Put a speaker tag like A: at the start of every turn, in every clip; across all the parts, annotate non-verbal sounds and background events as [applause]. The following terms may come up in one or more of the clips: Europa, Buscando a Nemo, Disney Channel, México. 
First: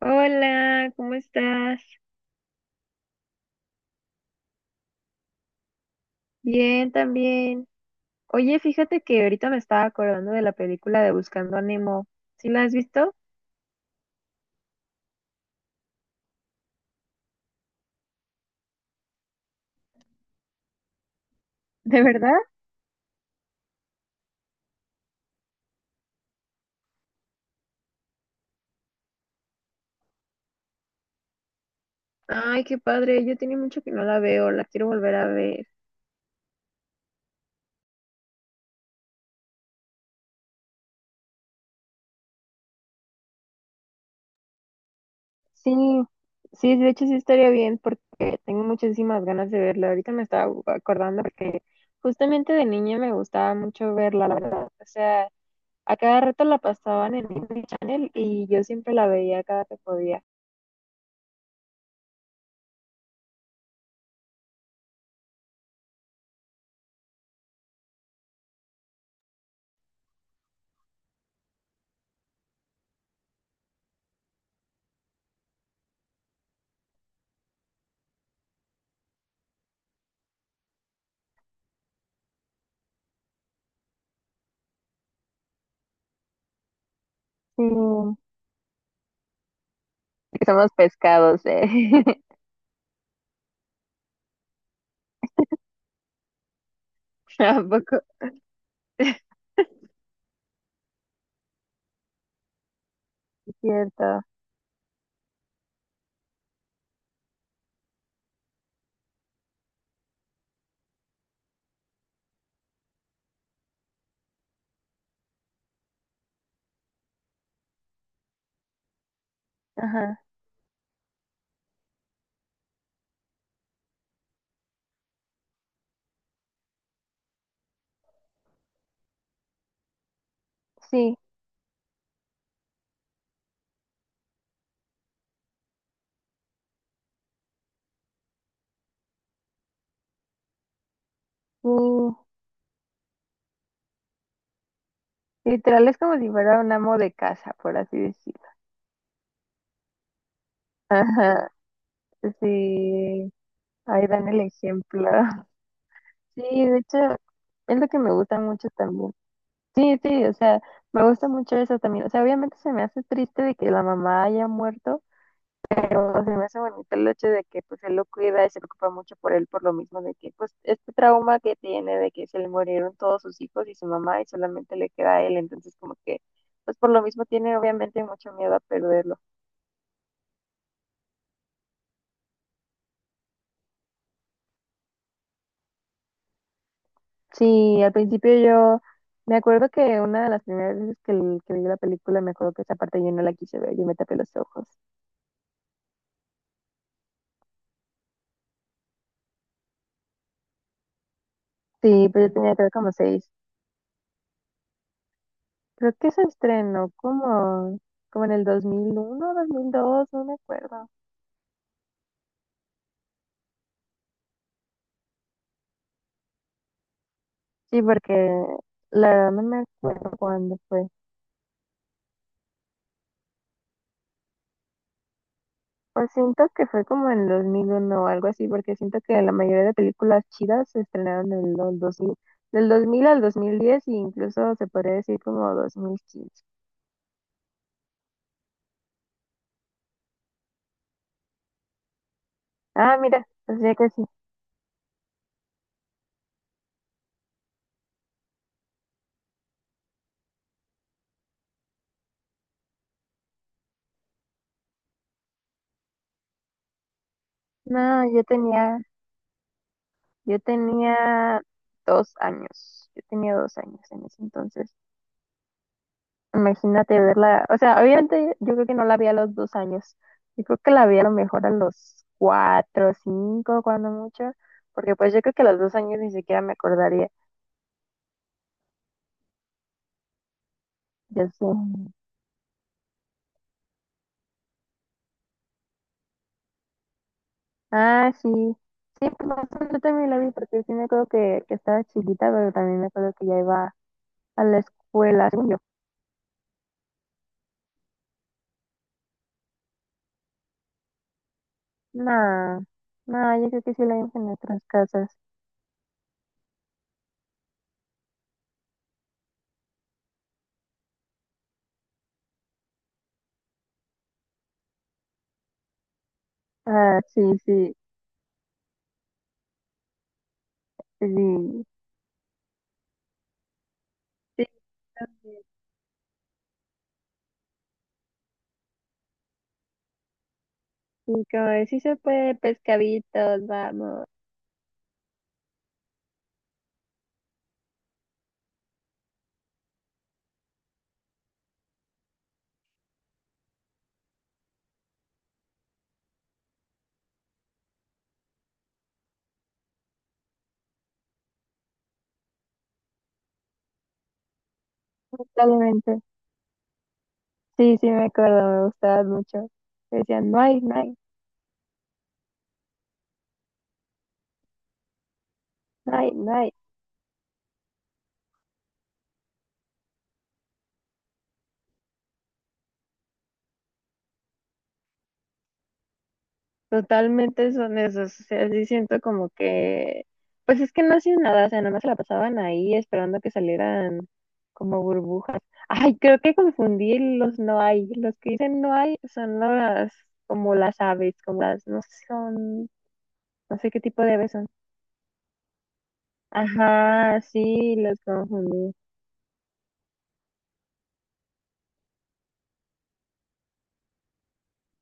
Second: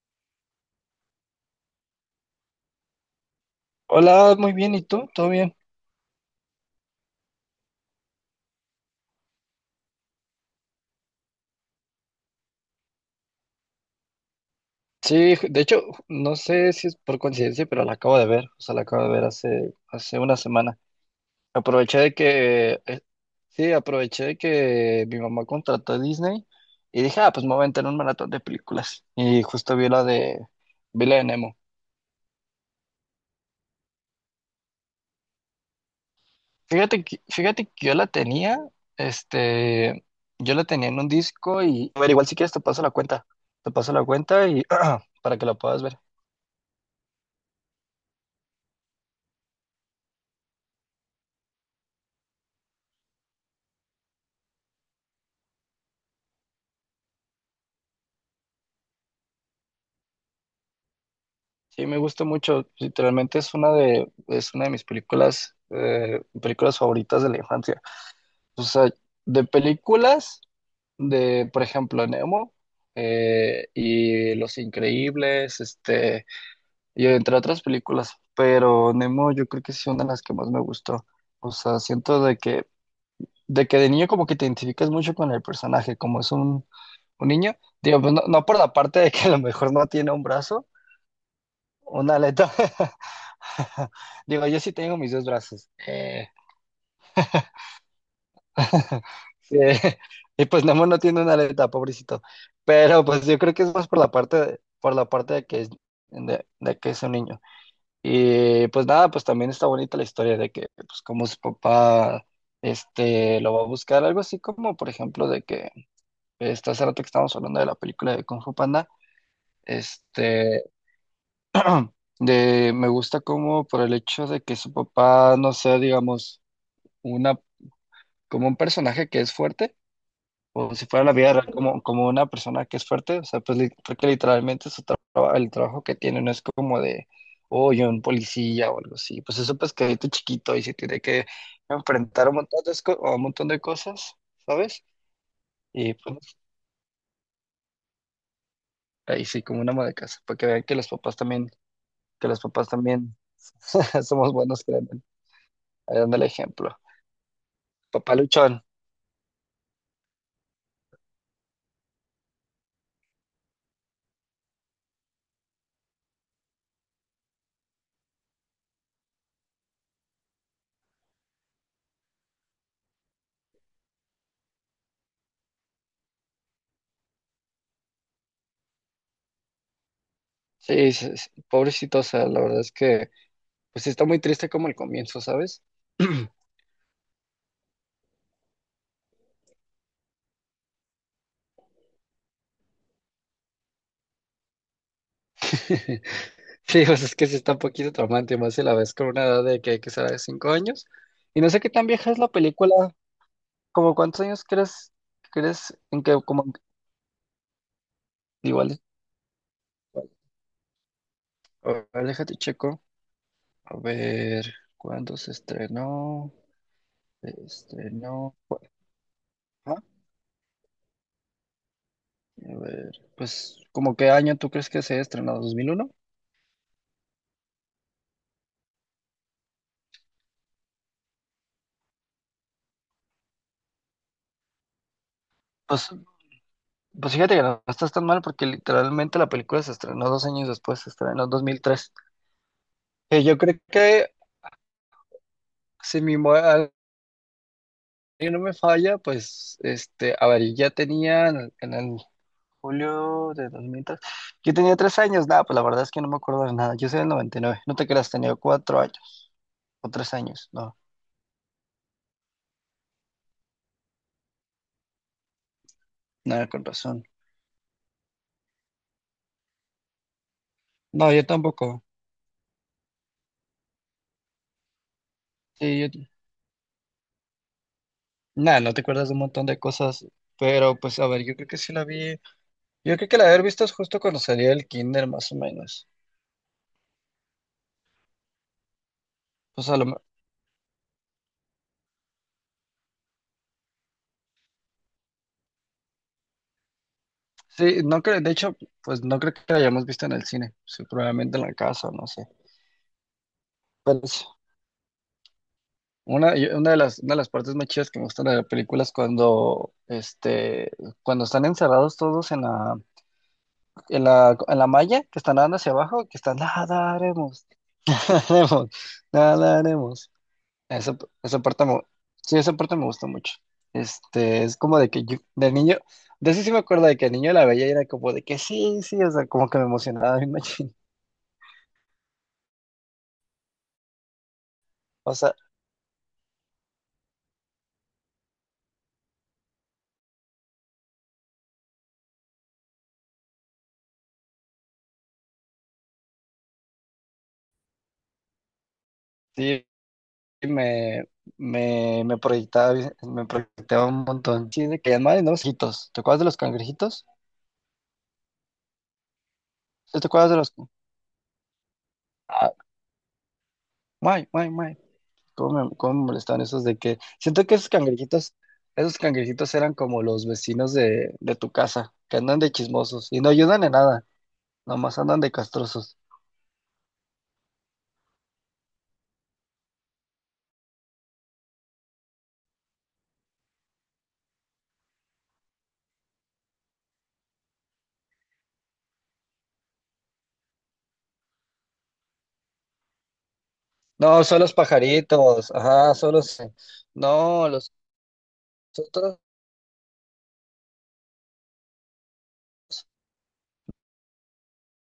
A: Hola, ¿cómo estás?
B: Hola, muy bien, ¿y tú? ¿Todo bien?
A: Bien, también. Oye, fíjate que ahorita me estaba acordando de la película de Buscando a Nemo. ¿Sí la has visto?
B: Sí, de hecho, no sé si es por coincidencia, pero la acabo de ver, o sea, la acabo de ver hace una semana.
A: [laughs]
B: Aproveché
A: ¿De
B: de
A: verdad?
B: que, sí, aproveché de que mi mamá contrató a Disney y dije, ah, pues me voy a entrar un maratón de películas. Y justo vi la de Nemo.
A: Ay, qué padre. Yo tenía mucho que no la veo, la quiero volver a ver.
B: Fíjate que yo la tenía, este, yo la tenía en un disco y, a ver, igual si quieres te paso la cuenta y [clears throat] para que la
A: Sí,
B: puedas ver.
A: sí, de hecho sí estaría bien porque tengo muchísimas ganas de verla. Ahorita me estaba acordando porque justamente de niña me gustaba mucho verla, la verdad. O sea, a cada rato la pasaban en Disney Channel y yo siempre la veía cada que podía.
B: Sí, me gusta mucho. Literalmente es una de mis películas favoritas de la infancia. O sea, de películas de, por ejemplo, Nemo, y Los Increíbles, y entre otras películas. Pero Nemo yo creo que sí es una de las que más me gustó. O sea, siento de que de niño como que te identificas mucho con el personaje, como es un niño.
A: Sí.
B: Digo, pues no, no por la parte de que a lo mejor no tiene un
A: ¿Que
B: brazo.
A: somos pescados, eh?
B: Una
A: [laughs]
B: aleta. [laughs] Digo, yo sí tengo mis dos brazos.
A: Tampoco.
B: [laughs] Sí, y pues Nemo no tiene una aleta, pobrecito. Pero pues yo creo que es más por la
A: Cierto.
B: parte de, por la parte de que es un niño. Y pues nada, pues también está bonita la historia de que pues como su papá lo va a buscar, algo así como por ejemplo de que hace rato que estábamos hablando de la película de Kung Fu Panda.
A: Ajá.
B: Este, [clears throat] Me gusta como por el hecho de que su papá no sea, digamos, una, como un personaje que es fuerte, o si fuera la
A: Sí.
B: vida real, como una persona que es fuerte, o sea, pues porque literalmente el trabajo que tiene no es como de, oh, yo un policía o algo así, pues eso pues que chiquito y se tiene que
A: Sí.
B: enfrentar a un montón de cosas, ¿sabes?
A: Literal
B: Y
A: es como
B: pues
A: si fuera un amo de casa, por así decirlo.
B: ahí sí, como una ama de casa, porque vean que
A: [laughs]
B: los papás
A: Ajá.
B: también, que los papás también
A: Sí.
B: [laughs]
A: Ahí dan
B: somos
A: el
B: buenos, créanme,
A: ejemplo.
B: ahí dan el
A: Sí,
B: ejemplo.
A: de hecho, es lo que me gusta
B: Papaluchón.
A: mucho también. Sí, sí, o sea, me gusta mucho eso también. O sea, obviamente se me hace triste de que la mamá haya muerto, pero se me hace bonito el hecho de que pues él lo cuida y se preocupa mucho por él por lo mismo de que pues este trauma que tiene de que se le murieron todos sus hijos y su mamá y solamente le queda a él, entonces como que pues por lo mismo tiene obviamente mucho miedo a perderlo.
B: Sí, pobrecito, o sea, la verdad es que, pues está muy triste como el comienzo, ¿sabes? [clears throat]
A: Sí, al principio yo me acuerdo que una de las primeras veces que, que vi la película me acuerdo que esa parte yo no la quise ver, yo me tapé los ojos.
B: Sí, pues es que sí está un poquito traumante, más si la ves con una edad de que hay que ser de 5 años. Y no sé qué tan
A: Sí,
B: vieja es
A: pero
B: la
A: yo tenía creo como
B: película,
A: seis.
B: como cuántos años crees
A: Creo
B: en
A: que
B: que,
A: se
B: como,
A: estrenó como en el
B: igual,
A: 2001, 2002, no me acuerdo.
B: a ver, déjate checo, a ver, ¿cuándo se estrenó? Se
A: Sí, porque
B: Estrenó, ¿cu-
A: la verdad no me
B: ah?
A: acuerdo cuándo fue.
B: A ver, pues, ¿como qué año tú crees que se estrenó? ¿2001?
A: Pues siento que fue como en 2001 o algo así, porque siento que la mayoría de películas chidas se estrenaron en los 2000 del 2000 al 2010 e incluso se podría decir como dos
B: Pues
A: mil quince.
B: Pues fíjate que no estás tan mal porque literalmente la película se estrenó 2 años después, se estrenó en 2003.
A: Ah, mira,
B: Yo
A: o
B: creo
A: sea que sí.
B: que si mi memoria no me falla, pues a ver, ya tenía en el julio de 2003. Yo tenía 3 años, nada, pues la verdad es que no me acuerdo de nada, yo soy del 99. No te
A: No,
B: creas, tenía 4 años o tres
A: yo
B: años, no,
A: tenía dos años, yo tenía dos años en ese entonces.
B: nada, con
A: Imagínate
B: razón.
A: verla, o sea, obviamente yo creo que no la vi a los dos años, yo creo que la vi a lo
B: No, yo
A: mejor a
B: tampoco.
A: los cuatro, cinco, cuando mucho, porque pues yo creo que a los dos
B: Sí,
A: años ni siquiera me acordaría,
B: nada, no te acuerdas de un montón de cosas, pero pues a ver,
A: yo
B: yo
A: sí.
B: creo que sí la vi, yo creo que la haber visto es justo cuando salía el kinder más o menos.
A: Ah, sí, sí, pues no,
B: O sea,
A: yo también la vi porque sí me acuerdo que estaba chiquita, pero también me acuerdo que ya iba a la escuela, según yo.
B: sí, no creo, de hecho, pues no creo que la hayamos visto en el cine, sí, probablemente en la casa, no sé.
A: No, no, yo creo que sí la
B: Pero
A: vimos
B: es
A: en nuestras casas.
B: una de las partes más chidas que me gustan de la película es cuando están encerrados todos en la malla, que están nadando hacia abajo, que están, nada
A: Ah, sí,
B: haremos,
A: sí,
B: [laughs] nadaremos, nadaremos". Esa, esa
A: sí,
B: parte sí, esa parte me gusta mucho.
A: sí,
B: Es como de que yo,
A: también.
B: de niño, de eso sí me acuerdo de que el niño la veía y era como de que sí, sí, o sea, como que me emocionaba bien machín.
A: Sí, como de, sí se puede, pescaditos, vamos.
B: O sea, sí, me, me proyectaba un montón. Sí, de que además no los hitos.
A: Totalmente.
B: ¿Te acuerdas de los cangrejitos?
A: Sí, sí, me acuerdo, me gustaban mucho.
B: ¿Sí? ¿Te
A: Decían,
B: acuerdas de
A: no
B: los?
A: hay, no hay,
B: Ah, guay, guay, guay. ¿Cómo me, cómo
A: no
B: me
A: hay, no
B: molestaban
A: hay.
B: esos de que siento que esos cangrejitos eran como los vecinos de tu casa, que andan de chismosos y no ayudan en nada, nomás andan de castrosos.
A: Totalmente son esos. O sea, sí siento como que, pues es que no hacían nada, o sea, nada más se la pasaban ahí esperando que salieran como burbujas. Ay, creo que confundí los no hay. Los que dicen no hay son las, como las aves, como las, no sé, son, no sé qué tipo de
B: No,
A: aves
B: son
A: son.
B: los pajaritos, ajá, son los,
A: Ajá,
B: no, los
A: sí, los confundí.
B: otros,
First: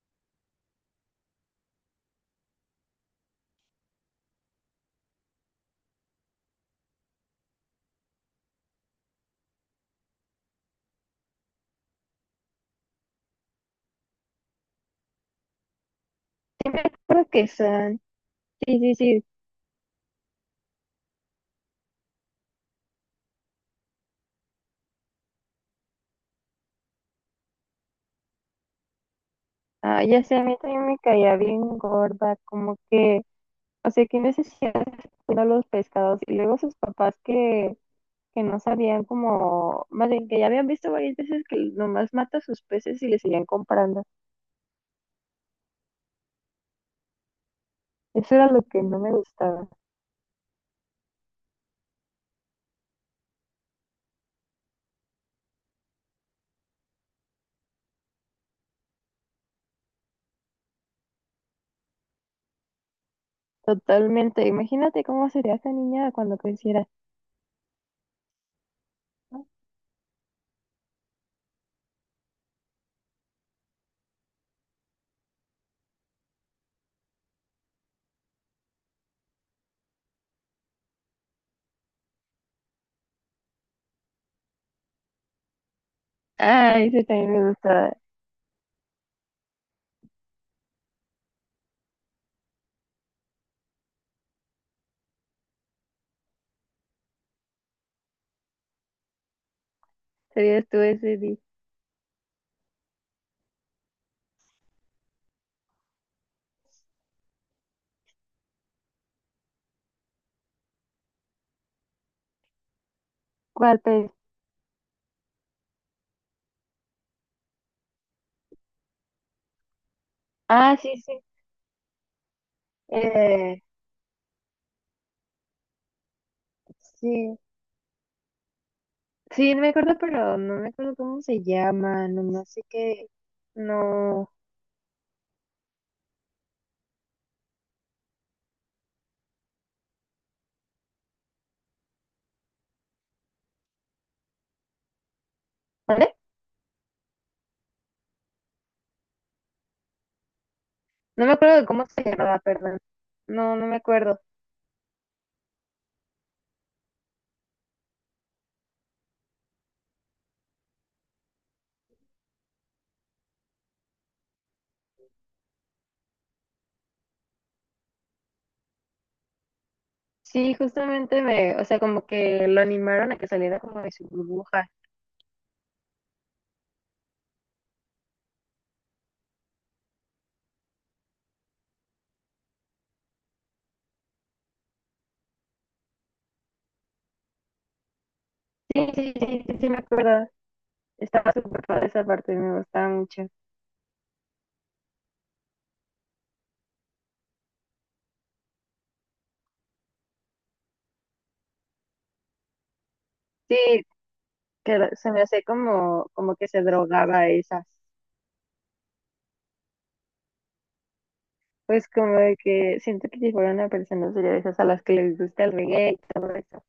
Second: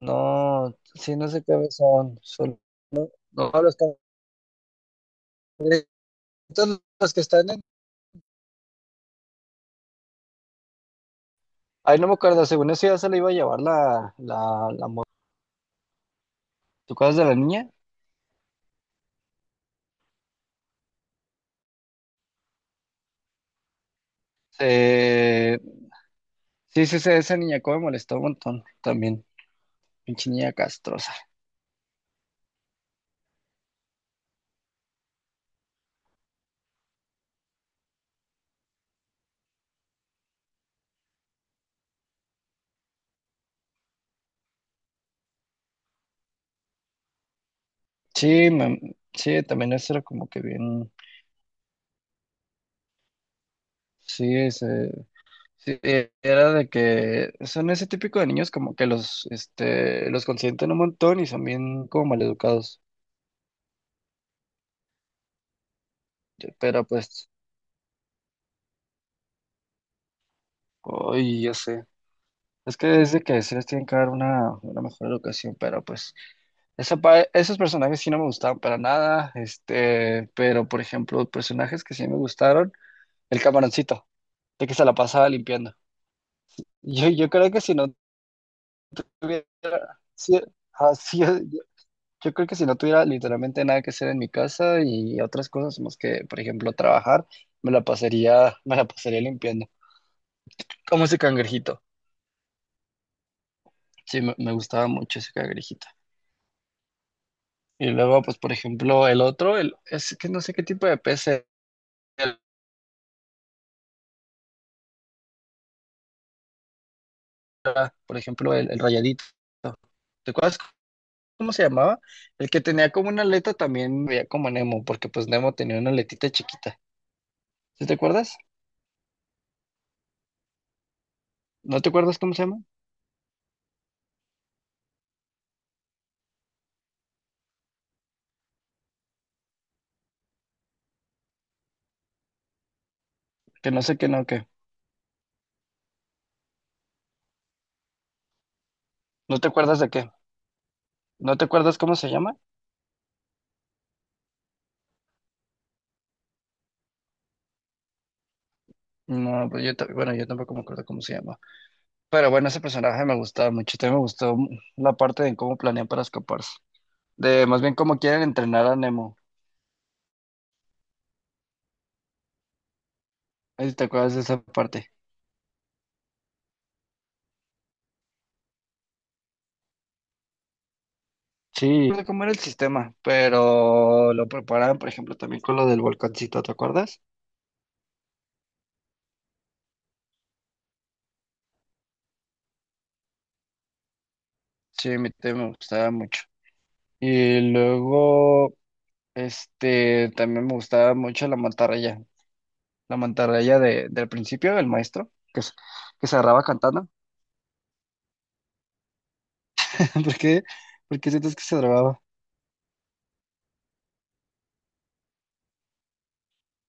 B: no, sí, no sé qué son, no, los cangrejitos, todos los que están en. Ay, no me acuerdo, según eso ya se le iba a llevar la.
A: Sí, me
B: ¿Tú acuerdas de
A: acuerdo
B: la
A: que
B: niña?
A: son. Sí, sí, sí.
B: Eh, sí, sí, sí, esa niña como me molestó un montón también.
A: Ah, ya
B: Pinche
A: sé, a
B: niña
A: mí también me
B: castrosa.
A: caía bien gorda, como que, o sea, qué necesidad de estar cuidando los pescados. Y luego sus papás que no sabían como, más bien que ya habían visto varias veces que nomás mata sus peces y le seguían comprando. Eso era
B: Sí,
A: lo que no me
B: sí,
A: gustaba.
B: también eso era como que bien. Sí, ese, sí, era de que son ese típico de niños como que los consienten un montón y son bien como maleducados.
A: Totalmente. Imagínate cómo sería esa niña cuando
B: Pero
A: creciera.
B: pues, hoy ya sé. Es que desde que se les tienen que dar una mejor educación, pero pues esos personajes sí no me gustaban para nada, pero por ejemplo, personajes que sí me gustaron, el camaroncito, de que se la pasaba limpiando.
A: Ah, ese
B: Yo
A: también me
B: creo que si no
A: gustaba.
B: tuviera, si- sí, yo creo que si no tuviera literalmente nada que hacer en mi casa y otras cosas más que, por ejemplo, trabajar, me la pasaría limpiando.
A: Serías tú
B: Como
A: ese
B: ese
A: día.
B: cangrejito. Sí, me gustaba mucho ese cangrejito. Y luego, pues, por ejemplo, el otro, el, es que no sé qué tipo de pez era,
A: ¿Cuál pez?
B: por ejemplo, el, rayadito. ¿Te acuerdas
A: Ah, sí, sí.
B: cómo se llamaba? El que tenía como una aleta
A: Eh,
B: también veía como Nemo, porque pues Nemo tenía una aletita chiquita.
A: sí.
B: ¿Sí te acuerdas?
A: Sí, no me acuerdo, pero no me acuerdo cómo se
B: ¿No te
A: llama,
B: acuerdas cómo se
A: nomás
B: llama?
A: sé que no.
B: Que no sé qué.
A: ¿Vale?
B: ¿No te acuerdas de qué?
A: No me
B: ¿No te
A: acuerdo de
B: acuerdas
A: cómo
B: cómo
A: se
B: se llama?
A: llamaba, perdón. No, no me acuerdo.
B: No, pues yo, bueno, yo tampoco me acuerdo cómo se llama. Pero bueno, ese personaje me gustaba mucho. También me gustó la parte de cómo planean para escaparse. De más bien cómo quieren entrenar a Nemo.
A: Sí, justamente me, o sea, como que lo animaron a que saliera
B: Ahí
A: como
B: ¿Te
A: de su
B: acuerdas de esa
A: burbuja.
B: parte? Sí, no sé cómo era el sistema, pero lo preparaban, por ejemplo, también con lo del volcancito, ¿te acuerdas?
A: Sí, sí, sí, sí, sí, me acuerdo. Estaba súper padre esa parte, me gustaba mucho.
B: Sí, a mí también me gustaba mucho. Y luego, también me gustaba mucho la mantarraya,
A: Sí,
B: del principio, el maestro,
A: se me
B: que,
A: hace
B: se- que
A: como,
B: se
A: como
B: grababa
A: que se
B: cantando.
A: drogaba esas.
B: [laughs] ¿Por qué? ¿Por qué sientes que se
A: Pues
B: grababa?
A: como de que siento que si fuera una persona sería de esas a las que les gusta el reggae y todo eso.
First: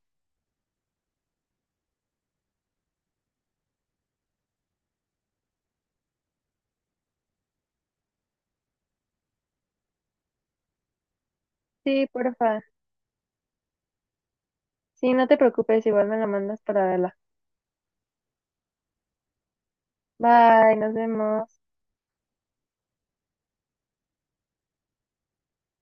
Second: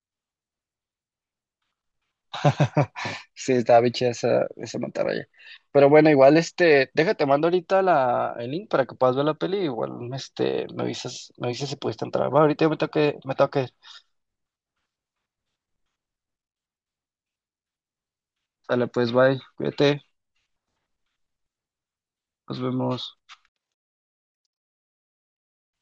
B: [laughs] Sí, estaba bicha esa mantarraya. Pero bueno, igual déjate, mando ahorita el link para que puedas ver la peli. Igual me avisas si pudiste
A: Sí,
B: entrar. Va,
A: porfa.
B: ahorita yo me tengo que ir.
A: Sí, no te preocupes, igual me la mandas para verla.
B: Sale, pues bye, cuídate,
A: Bye, nos vemos.
B: nos vemos.